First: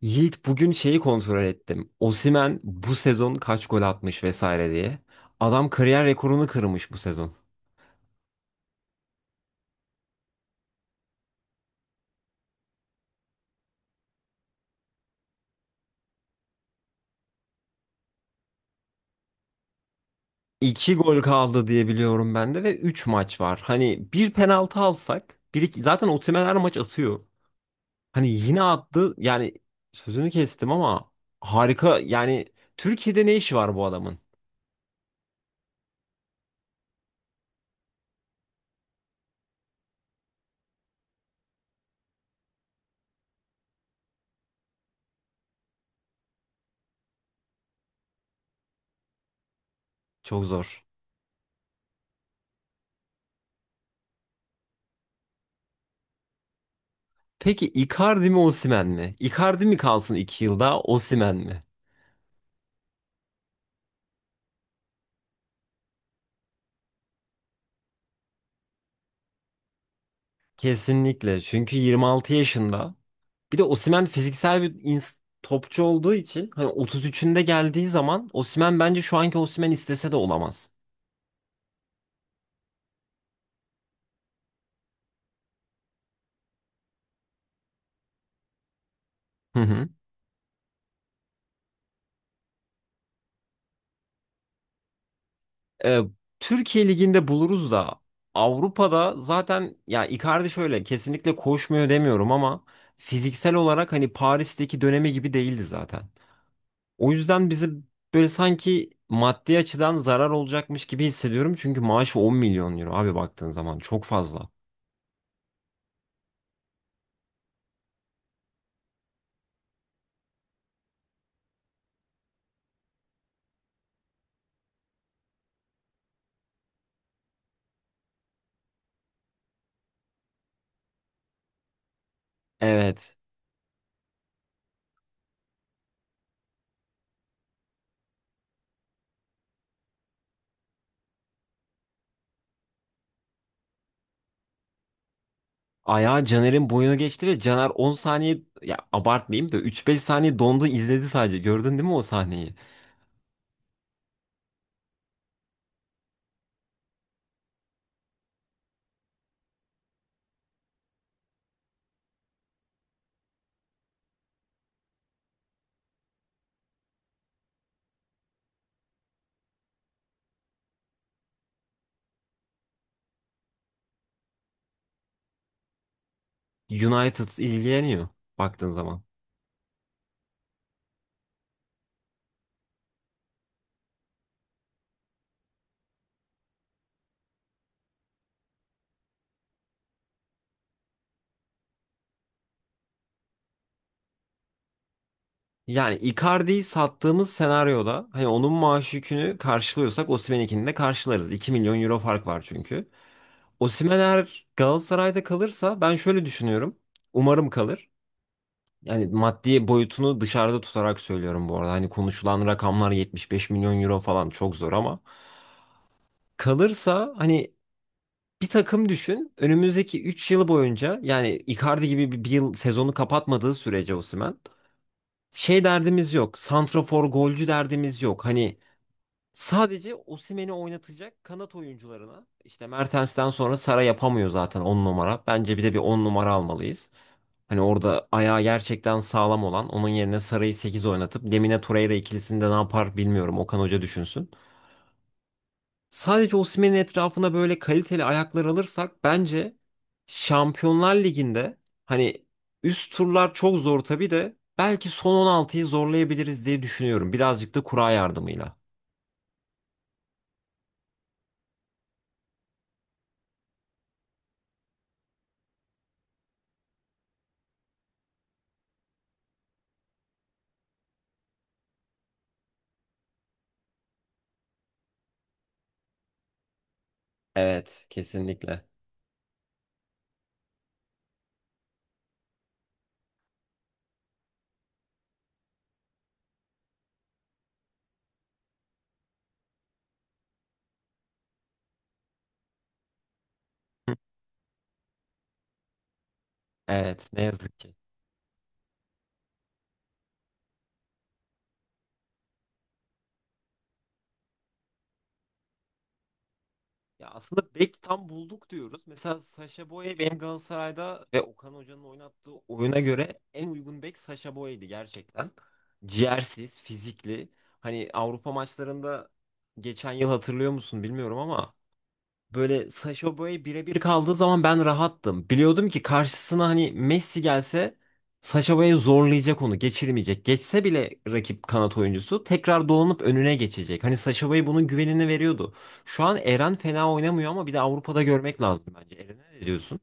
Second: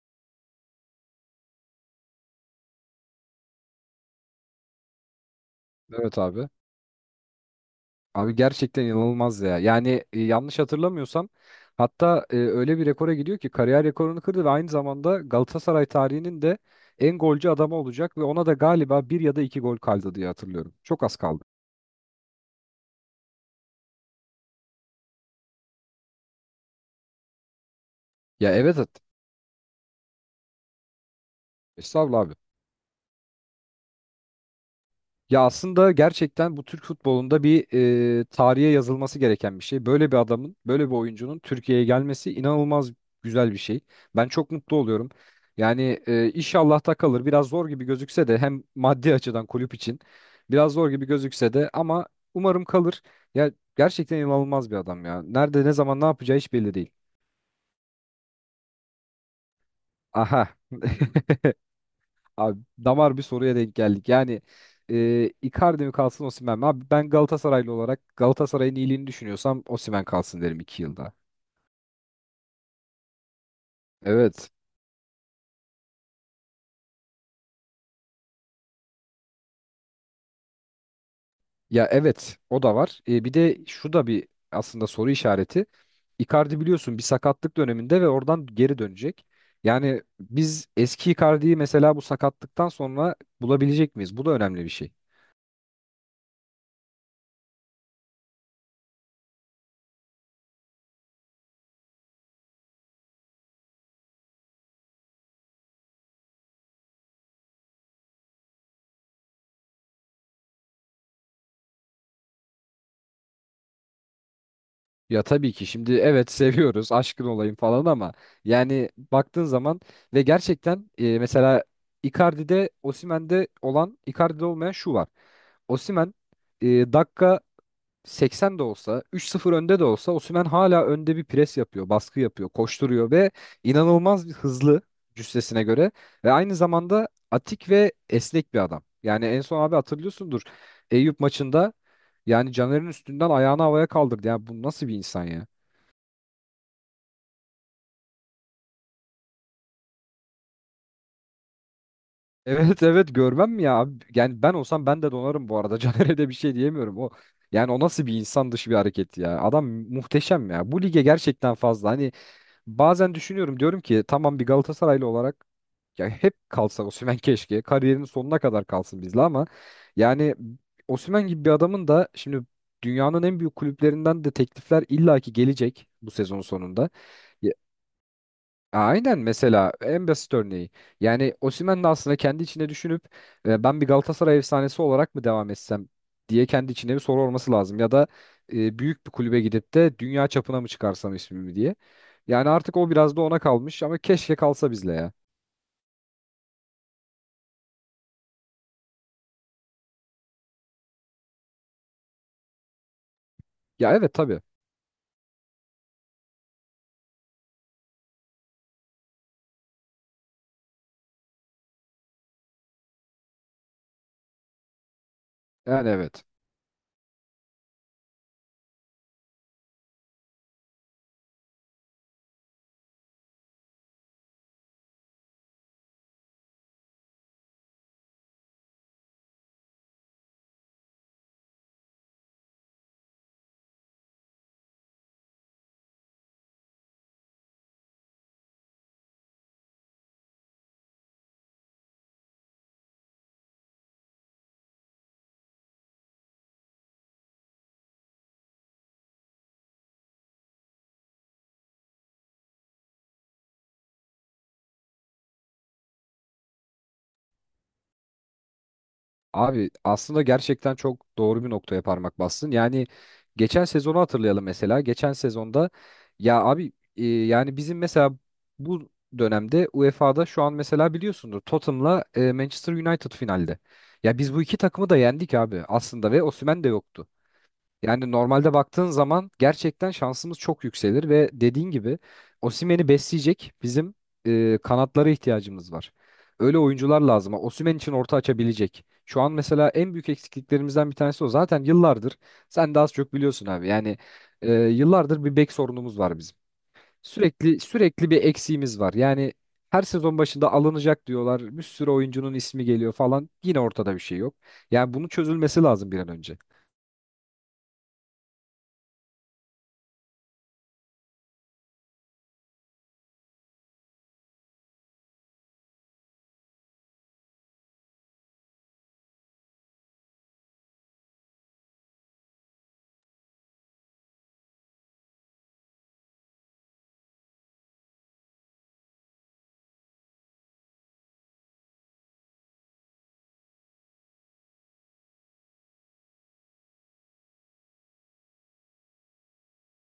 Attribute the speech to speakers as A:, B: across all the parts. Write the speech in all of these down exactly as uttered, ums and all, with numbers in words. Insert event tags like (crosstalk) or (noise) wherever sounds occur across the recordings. A: Yiğit bugün şeyi kontrol ettim. Osimhen bu sezon kaç gol atmış vesaire diye. Adam kariyer
B: Evet
A: rekorunu
B: abi.
A: kırmış bu sezon.
B: Abi gerçekten inanılmaz ya. Yani e, yanlış hatırlamıyorsam hatta e, öyle bir rekora gidiyor ki kariyer rekorunu kırdı ve aynı zamanda Galatasaray tarihinin de en golcü adamı olacak ve ona da galiba bir ya da iki gol kaldı diye hatırlıyorum.
A: iki
B: Çok az
A: gol
B: kaldı.
A: kaldı diye biliyorum ben de ve üç maç var. Hani bir penaltı alsak, bir iki, zaten Osimhen her maç atıyor. Hani
B: Ya
A: yine
B: evet. evet.
A: attı. Yani sözünü kestim ama harika.
B: Estağfurullah abi.
A: Yani Türkiye'de ne işi var bu adamın?
B: Ya aslında gerçekten bu Türk futbolunda bir e, tarihe yazılması gereken bir şey. Böyle bir adamın, böyle bir oyuncunun Türkiye'ye gelmesi inanılmaz güzel bir şey. Ben çok mutlu oluyorum. Yani e, inşallah da kalır. Biraz zor gibi gözükse de hem maddi açıdan kulüp için
A: Çok
B: biraz
A: zor.
B: zor gibi gözükse de ama umarım kalır. Ya gerçekten inanılmaz bir adam ya. Nerede, ne zaman, ne yapacağı hiç belli değil.
A: Peki Icardi mi Osimhen mi? Icardi mi kalsın iki
B: Aha.
A: yılda,
B: (laughs)
A: Osimhen mi?
B: Abi damar bir soruya denk geldik. Yani e, Icardi mi kalsın Osimhen mi? Abi ben Galatasaraylı olarak Galatasaray'ın iyiliğini düşünüyorsam Osimhen kalsın derim iki yılda.
A: Kesinlikle. Çünkü yirmi altı yaşında. Bir de Osimhen
B: Evet.
A: fiziksel bir ins- topçu olduğu için hani otuz üçünde geldiği zaman Osimhen bence şu anki Osimhen istese de olamaz.
B: Ya evet o da var. E, bir de şu da bir aslında soru işareti. Icardi biliyorsun bir sakatlık döneminde ve oradan geri dönecek.
A: Hı hı.
B: Yani biz eski Icardi'yi mesela bu sakatlıktan sonra bulabilecek miyiz? Bu da önemli bir şey.
A: Ee, Türkiye Ligi'nde buluruz da Avrupa'da zaten ya Icardi şöyle kesinlikle koşmuyor demiyorum ama fiziksel olarak hani Paris'teki dönemi gibi değildi zaten. O yüzden bizi böyle sanki maddi açıdan zarar olacakmış gibi hissediyorum çünkü maaşı on milyon euro abi baktığın zaman çok fazla.
B: Ya tabii ki şimdi evet (laughs) seviyoruz aşkın olayım falan ama yani baktığın zaman ve gerçekten e, mesela Icardi'de Osimhen'de olan Icardi'de olmayan şu var. Osimhen e, dakika seksen de olsa, üç sıfır önde de olsa Osimhen hala önde bir pres yapıyor, baskı yapıyor, koşturuyor
A: Evet.
B: ve inanılmaz bir hızlı cüssesine göre ve aynı zamanda atik ve esnek bir adam. Yani en son abi hatırlıyorsundur Eyüp maçında yani Caner'in üstünden ayağını havaya kaldırdı. Yani bu nasıl bir insan ya? (laughs)
A: Ayağı Caner'in boyuna geçti ve Caner on saniye ya abartmayayım da üç beş saniye dondu izledi sadece. Gördün değil mi o sahneyi?
B: Evet evet görmem mi ya abi? Yani ben olsam ben de donarım bu arada. (laughs) Caner'e de bir şey diyemiyorum. O yani o nasıl bir insan dışı bir hareket ya. Adam muhteşem ya. Bu lige gerçekten fazla. Hani bazen düşünüyorum diyorum ki tamam bir Galatasaraylı olarak ya hep kalsa Osimhen keşke kariyerinin sonuna kadar kalsın bizle ama yani Osimhen gibi bir adamın da şimdi dünyanın en büyük kulüplerinden de teklifler illaki gelecek bu sezon sonunda.
A: United ilgileniyor baktığın zaman.
B: Aynen mesela en basit örneği. Yani Osimhen de aslında kendi içine düşünüp e, ben bir Galatasaray efsanesi olarak mı devam etsem diye kendi içine bir soru olması lazım. Ya da e, büyük bir kulübe gidip de dünya çapına mı çıkarsam ismimi diye. Yani artık o biraz da ona kalmış ama keşke kalsa bizle ya.
A: Yani Icardi'yi sattığımız senaryoda hani onun maaş yükünü karşılıyorsak Osimhen'inkini de karşılarız. iki milyon euro fark var çünkü.
B: Ya
A: Osimhen
B: evet tabii.
A: eğer Galatasaray'da kalırsa ben şöyle düşünüyorum. Umarım kalır. Yani maddi boyutunu dışarıda tutarak söylüyorum bu arada. Hani konuşulan rakamlar yetmiş beş milyon euro falan çok zor ama
B: Yani evet.
A: kalırsa hani bir takım düşün. Önümüzdeki üç yıl boyunca yani Icardi gibi bir, bir yıl sezonu kapatmadığı sürece Osimhen şey derdimiz yok. Santrafor golcü derdimiz yok. Hani sadece Osimhen'i oynatacak kanat oyuncularına işte Mertens'ten sonra Sara yapamıyor zaten on numara. Bence bir de bir on numara almalıyız. Hani orada ayağı gerçekten sağlam olan onun yerine Sara'yı sekiz oynatıp Lemine Torreira ikilisini de ne yapar bilmiyorum. Okan Hoca düşünsün. Sadece Osimhen'in etrafına böyle kaliteli ayaklar alırsak bence Şampiyonlar Ligi'nde hani üst turlar çok zor tabii de belki son on altıyı zorlayabiliriz diye düşünüyorum. Birazcık da kura yardımıyla.
B: Abi aslında gerçekten çok doğru bir noktaya parmak bastın. Yani geçen sezonu hatırlayalım mesela. Geçen sezonda ya abi e, yani bizim mesela bu dönemde UEFA'da şu an mesela biliyorsundur Tottenham'la e, Manchester United finalde. Ya biz bu iki takımı da yendik abi aslında ve Osimhen de yoktu.
A: Evet,
B: Yani normalde
A: kesinlikle.
B: baktığın zaman gerçekten şansımız çok yükselir ve dediğin gibi Osimhen'i besleyecek bizim e, kanatlara ihtiyacımız var. Öyle oyuncular lazım. Osimhen için orta açabilecek. Şu an mesela en büyük eksikliklerimizden bir tanesi o. Zaten yıllardır sen de az çok biliyorsun abi. Yani e, yıllardır bir bek sorunumuz var bizim.
A: Evet, ne
B: Sürekli
A: yazık ki.
B: sürekli bir eksiğimiz var. Yani her sezon başında alınacak diyorlar. Bir sürü oyuncunun ismi geliyor falan. Yine ortada bir şey yok. Yani bunun çözülmesi lazım bir an önce.
A: Ya aslında bek tam bulduk diyoruz. Mesela Sacha Boey benim Galatasaray'da ve Okan Hoca'nın oynattığı oyuna göre en uygun bek Sacha Boey'di gerçekten. Ciğersiz, fizikli. Hani Avrupa maçlarında geçen yıl hatırlıyor musun bilmiyorum ama böyle Sacha Boey birebir kaldığı zaman ben rahattım. Biliyordum ki karşısına hani Messi gelse Sacha Boey zorlayacak onu, geçirmeyecek. Geçse bile rakip kanat oyuncusu tekrar dolanıp önüne geçecek. Hani Sacha Boey bunun güvenini veriyordu. Şu an Eren fena oynamıyor ama bir de Avrupa'da görmek lazım bence. Eren'e ne diyorsun?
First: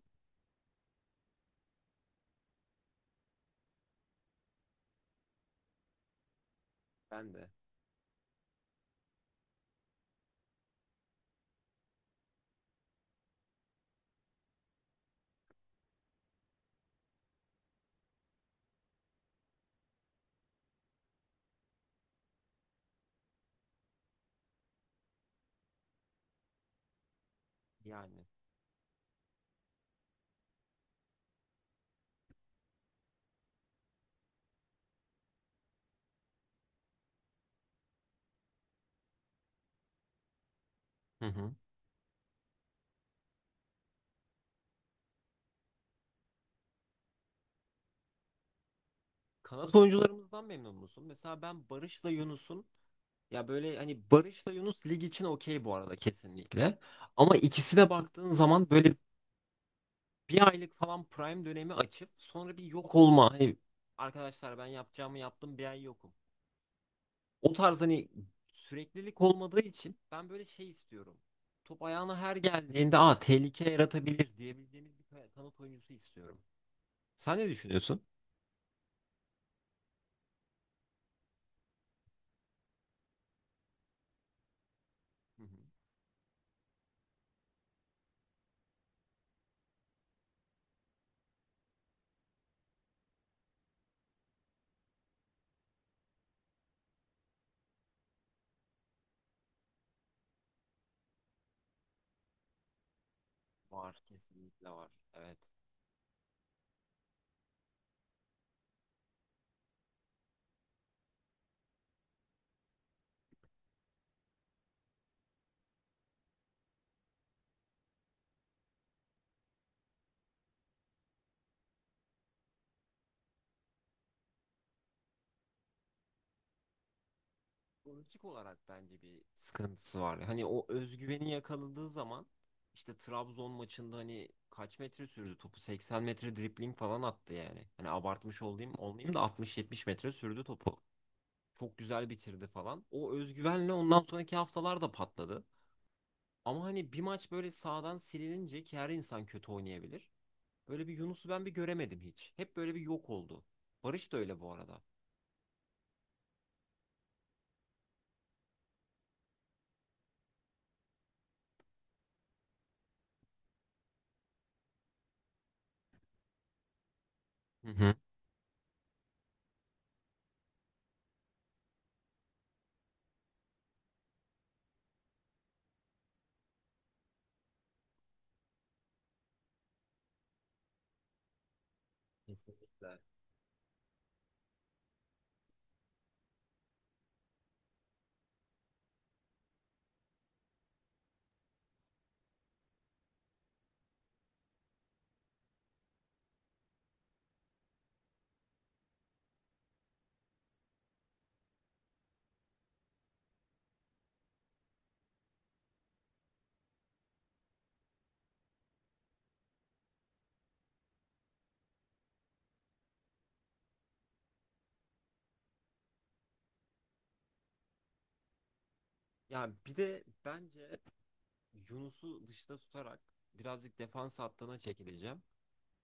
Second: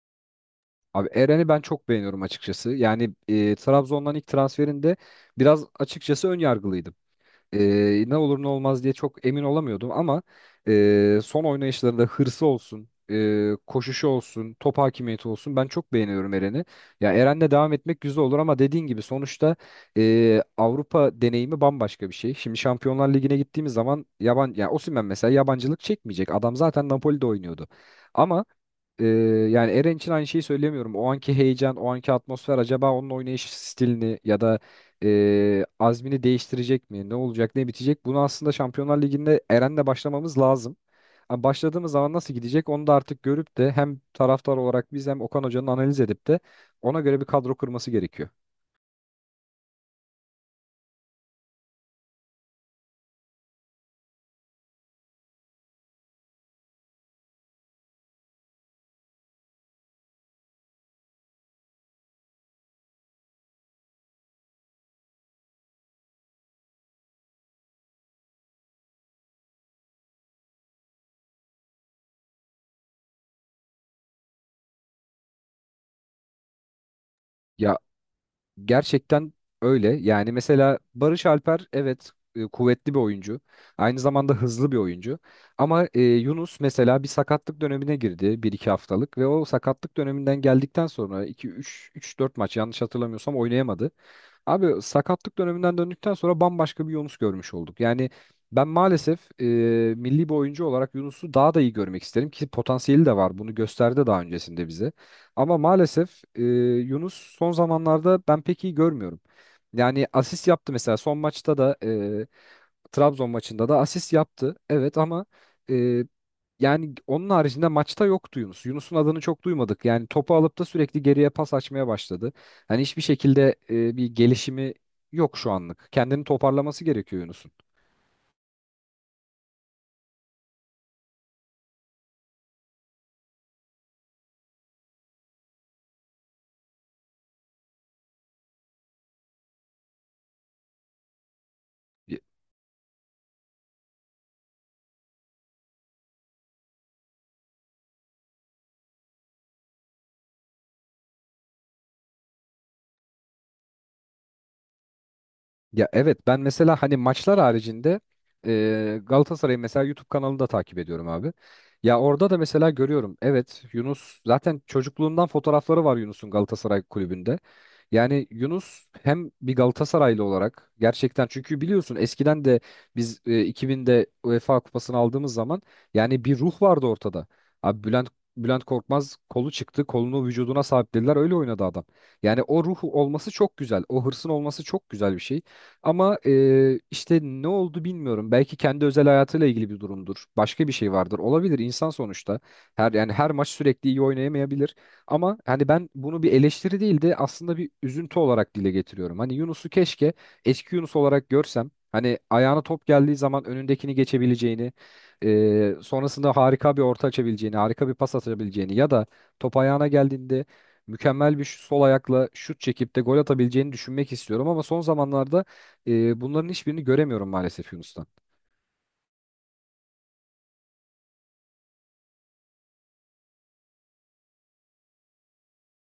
B: Abi Eren'i ben çok beğeniyorum açıkçası. Yani e, Trabzon'dan ilk transferinde biraz açıkçası ön yargılıydım.
A: Ben de
B: E, ne olur ne olmaz diye çok emin olamıyordum ama e, son oynayışlarında hırsı olsun, e, koşuşu olsun, top hakimiyeti olsun ben çok beğeniyorum Eren'i. Ya Eren'le devam etmek güzel olur ama dediğin gibi sonuçta e, Avrupa deneyimi bambaşka bir şey. Şimdi Şampiyonlar Ligi'ne gittiğimiz zaman yaban ya Osimhen mesela yabancılık çekmeyecek. Adam zaten Napoli'de oynuyordu.
A: yani.
B: Ama e, yani Eren için aynı şeyi söyleyemiyorum. O anki heyecan, o anki atmosfer acaba onun oynayış stilini ya da e, azmini değiştirecek mi? Ne olacak, ne bitecek? Bunu aslında Şampiyonlar Ligi'nde Eren'le başlamamız lazım.
A: Hı
B: Ama
A: hı.
B: başladığımız zaman nasıl gidecek onu da artık görüp de hem taraftar olarak biz hem Okan Hoca'nın analiz edip de ona göre bir kadro kurması gerekiyor.
A: Kanat oyuncularımızdan memnun musun? Mesela ben Barış'la Yunus'un ya böyle hani Barış'la Yunus lig için okey bu arada kesinlikle. Ama ikisine baktığın zaman böyle bir aylık falan prime dönemi açıp sonra bir yok olma. Hani arkadaşlar ben yapacağımı yaptım bir ay yokum. O tarz hani süreklilik olmadığı için ben böyle şey istiyorum. Top ayağına her geldiğinde aa tehlike yaratabilir diyebileceğimiz bir kanat oyuncusu istiyorum. Sen ne
B: Ya
A: düşünüyorsun?
B: gerçekten öyle. Yani mesela Barış Alper evet e, kuvvetli bir oyuncu. Aynı zamanda hızlı bir oyuncu.
A: Hı hı.
B: Ama e, Yunus mesela bir sakatlık dönemine girdi bir iki haftalık ve o sakatlık döneminden geldikten sonra iki üç üç dört maç yanlış hatırlamıyorsam oynayamadı. Abi sakatlık döneminden döndükten sonra bambaşka bir Yunus görmüş olduk. Yani ben maalesef e, milli bir oyuncu olarak Yunus'u daha da iyi görmek isterim ki potansiyeli de var. Bunu
A: Var
B: gösterdi daha öncesinde
A: kesinlikle var.
B: bize.
A: Evet.
B: Ama maalesef e, Yunus son zamanlarda ben pek iyi görmüyorum. Yani asist yaptı mesela son maçta da e, Trabzon maçında da asist yaptı. Evet ama e, yani onun haricinde maçta yoktu Yunus. Yunus'un adını çok duymadık. Yani topu alıp da sürekli geriye pas açmaya başladı. Hani hiçbir şekilde e, bir gelişimi yok şu anlık. Kendini toparlaması gerekiyor Yunus'un.
A: Psikolojik olarak bence bir sıkıntısı var. Hani o özgüveni yakaladığı zaman işte Trabzon maçında hani kaç metre sürdü topu? seksen metre dribling falan attı yani. Hani abartmış olayım olmayayım da altmış yetmiş metre sürdü topu. Çok güzel bitirdi falan. O özgüvenle ondan sonraki haftalar da patladı. Ama hani bir maç böyle sağdan silinince ki her insan kötü oynayabilir. Böyle bir Yunus'u ben bir göremedim hiç. Hep böyle bir yok oldu. Barış da öyle bu arada.
B: Ya evet ben mesela hani maçlar haricinde e, Galatasaray'ı mesela YouTube kanalında takip ediyorum abi. Ya orada da mesela görüyorum evet Yunus zaten çocukluğundan fotoğrafları var Yunus'un Galatasaray kulübünde.
A: Hı hı.
B: Yani Yunus hem bir Galatasaraylı olarak gerçekten çünkü biliyorsun eskiden de biz e, iki binde UEFA Kupası'nı aldığımız zaman yani bir ruh vardı ortada. Abi Bülent Bülent Korkmaz kolu çıktı, kolunu vücuduna sabitlediler öyle oynadı adam. Yani o
A: Kesinlikle.
B: ruhu olması çok güzel. O hırsın olması çok güzel bir şey. Ama e, işte ne oldu bilmiyorum. Belki kendi özel hayatıyla ilgili bir durumdur. Başka bir şey vardır. Olabilir insan sonuçta. Her yani her maç sürekli iyi oynayamayabilir. Ama hani ben bunu bir eleştiri değil de aslında bir üzüntü olarak dile getiriyorum. Hani Yunus'u keşke eski Yunus olarak görsem. Hani ayağına top geldiği zaman önündekini geçebileceğini, e, sonrasında harika bir orta açabileceğini, harika bir pas atabileceğini ya da top ayağına geldiğinde mükemmel bir şu- sol ayakla şut çekip de gol atabileceğini düşünmek istiyorum ama son zamanlarda e, bunların hiçbirini göremiyorum maalesef Yunus'tan.
A: Ya bir de bence Yunus'u dışta tutarak birazcık defans hattına çekileceğim.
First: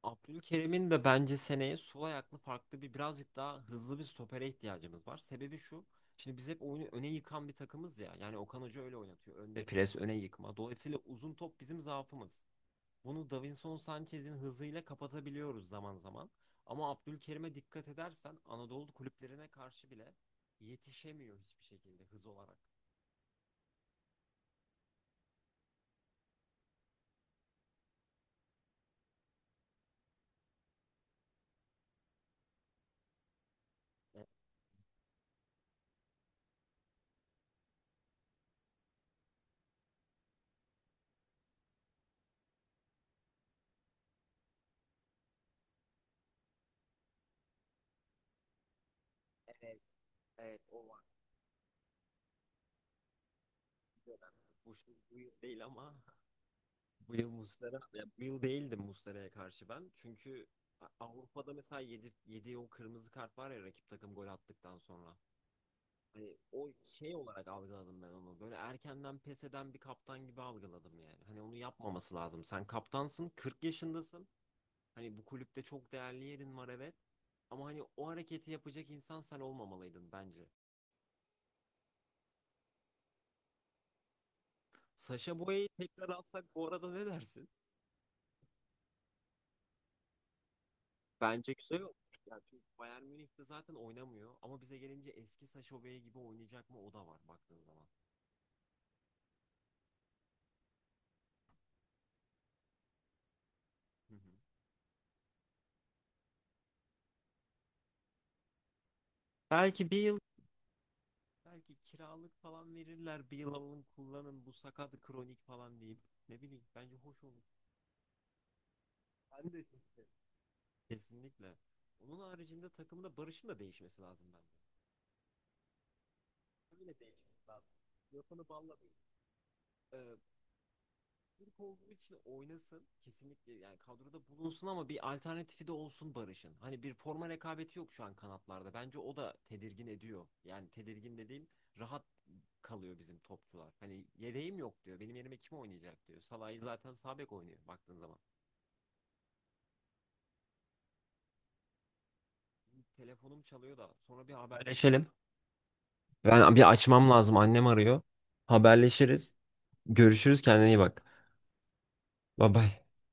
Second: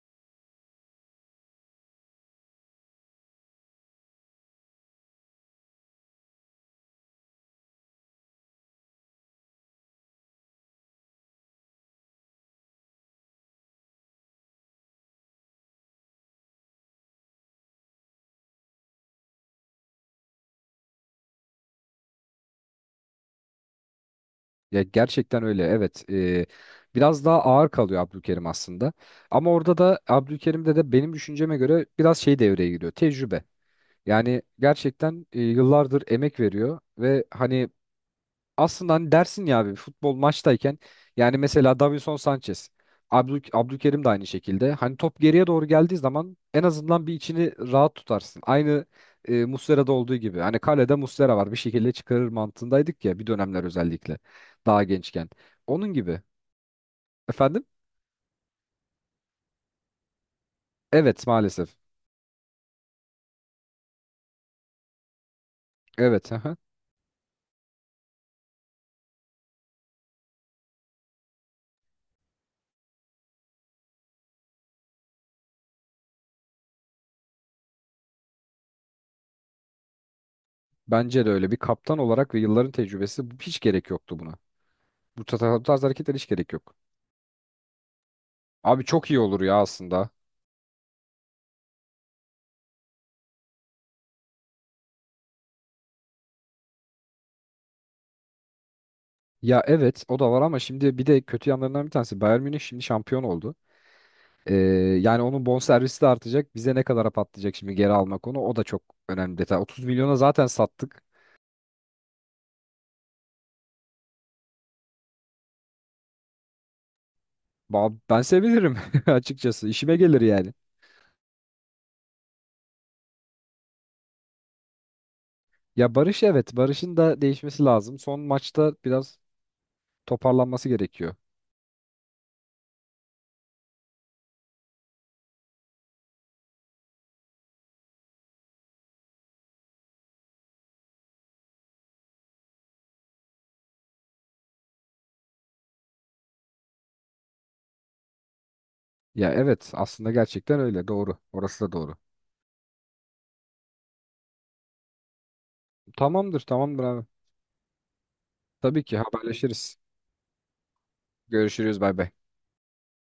A: Abdülkerim'in de bence seneye sol ayaklı farklı bir birazcık daha hızlı bir stopere ihtiyacımız var. Sebebi şu. Şimdi biz hep oyunu öne yıkan bir takımız ya. Yani Okan Hoca öyle oynatıyor. Önde pres, öne yıkma. Dolayısıyla uzun top bizim zaafımız. Bunu Davinson Sanchez'in hızıyla kapatabiliyoruz zaman zaman. Ama Abdülkerim'e dikkat edersen Anadolu kulüplerine karşı bile yetişemiyor hiçbir şekilde hız olarak.
B: Ya gerçekten öyle evet. Ee, biraz daha ağır kalıyor Abdülkerim aslında. Ama orada da Abdülkerim'de de benim düşünceme göre biraz şey devreye giriyor. Tecrübe.
A: Evet.
B: Yani gerçekten e, yıllardır emek veriyor ve hani aslında hani dersin ya abi futbol maçtayken yani mesela Davinson Sanchez, Abdül, Abdülkerim de aynı şekilde. Hani top geriye doğru geldiği zaman en azından bir içini rahat tutarsın. Aynı e, Muslera'da olduğu gibi. Hani
A: Evet, o
B: kalede
A: var.
B: Muslera var bir şekilde çıkarır mantığındaydık ya bir dönemler özellikle
A: Bu,
B: daha
A: şey- bu
B: gençken.
A: yıl değil
B: Onun
A: ama
B: gibi.
A: bu yıl
B: Efendim?
A: Muslera, ya bu yıl değildim Muslera'ya karşı ben. Çünkü A-
B: Evet
A: Avrupa'da
B: maalesef.
A: mesela yedi, yediği o kırmızı kart var ya rakip takım gol attıktan sonra.
B: Evet.
A: Hani
B: aha.
A: o şey olarak algıladım ben onu. Böyle erkenden pes eden bir kaptan gibi algıladım yani. Hani onu yapmaması lazım. Sen kaptansın, kırk yaşındasın. Hani bu kulüpte çok değerli yerin var evet. Ama hani o hareketi yapacak insan sen olmamalıydın bence.
B: Bence de öyle. Bir kaptan olarak ve yılların tecrübesi hiç gerek yoktu buna. Bu
A: Sacha
B: ta- ta- bu
A: Boey'i
B: tarz
A: tekrar
B: hareketler hiç gerek
A: alsak bu
B: yok.
A: arada ne dersin?
B: Abi çok iyi olur ya aslında.
A: Bence güzel olur. Yani çünkü Bayern Münih de zaten oynamıyor. Ama bize gelince eski Sacha Boey gibi oynayacak mı o da var baktığın zaman.
B: Ya evet o da var ama şimdi bir de kötü yanlarından bir tanesi Bayern Münih şimdi şampiyon oldu.
A: Hı hı.
B: Ee, yani onun bonservisi de artacak. Bize ne kadara patlayacak şimdi geri almak onu o da çok önemli detay. otuz
A: Belki bir
B: milyona
A: yıl
B: zaten sattık.
A: belki kiralık falan verirler. Bir yıl alın kullanın bu sakat kronik falan deyip. Ne bileyim bence hoş olur.
B: Ba- Ben sevinirim (laughs)
A: Ben de
B: açıkçası.
A: çok
B: İşime
A: isterim.
B: gelir yani.
A: Kesinlikle. Onun haricinde takımda Barış'ın da değişmesi lazım bence.
B: Ya Barış evet Barış'ın
A: Öyle
B: da
A: değişmesi
B: değişmesi
A: lazım.
B: lazım. Son
A: Yapanı
B: maçta
A: balla değil.
B: biraz
A: Ee,
B: toparlanması gerekiyor.
A: Türk olduğu için oynasın. Kesinlikle yani kadroda bulunsun ama bir alternatifi de olsun Barış'ın. Hani bir forma rekabeti yok şu an kanatlarda. Bence o da tedirgin ediyor. Yani tedirgin dediğim rahat kalıyor bizim topçular. Hani yedeğim yok diyor. Benim yerime kim oynayacak diyor. Salah'ı zaten sağ bek oynuyor baktığın zaman.
B: Ya evet aslında gerçekten öyle doğru. Orası da doğru.
A: Telefonum çalıyor da sonra bir haberleşelim.
B: Tamamdır
A: Ben bir
B: tamamdır abi.
A: açmam lazım. Annem arıyor.
B: Tabii ki
A: Haberleşiriz.
B: haberleşiriz.
A: Görüşürüz. Kendine iyi bak.
B: Görüşürüz bay bay.
A: Bye bye.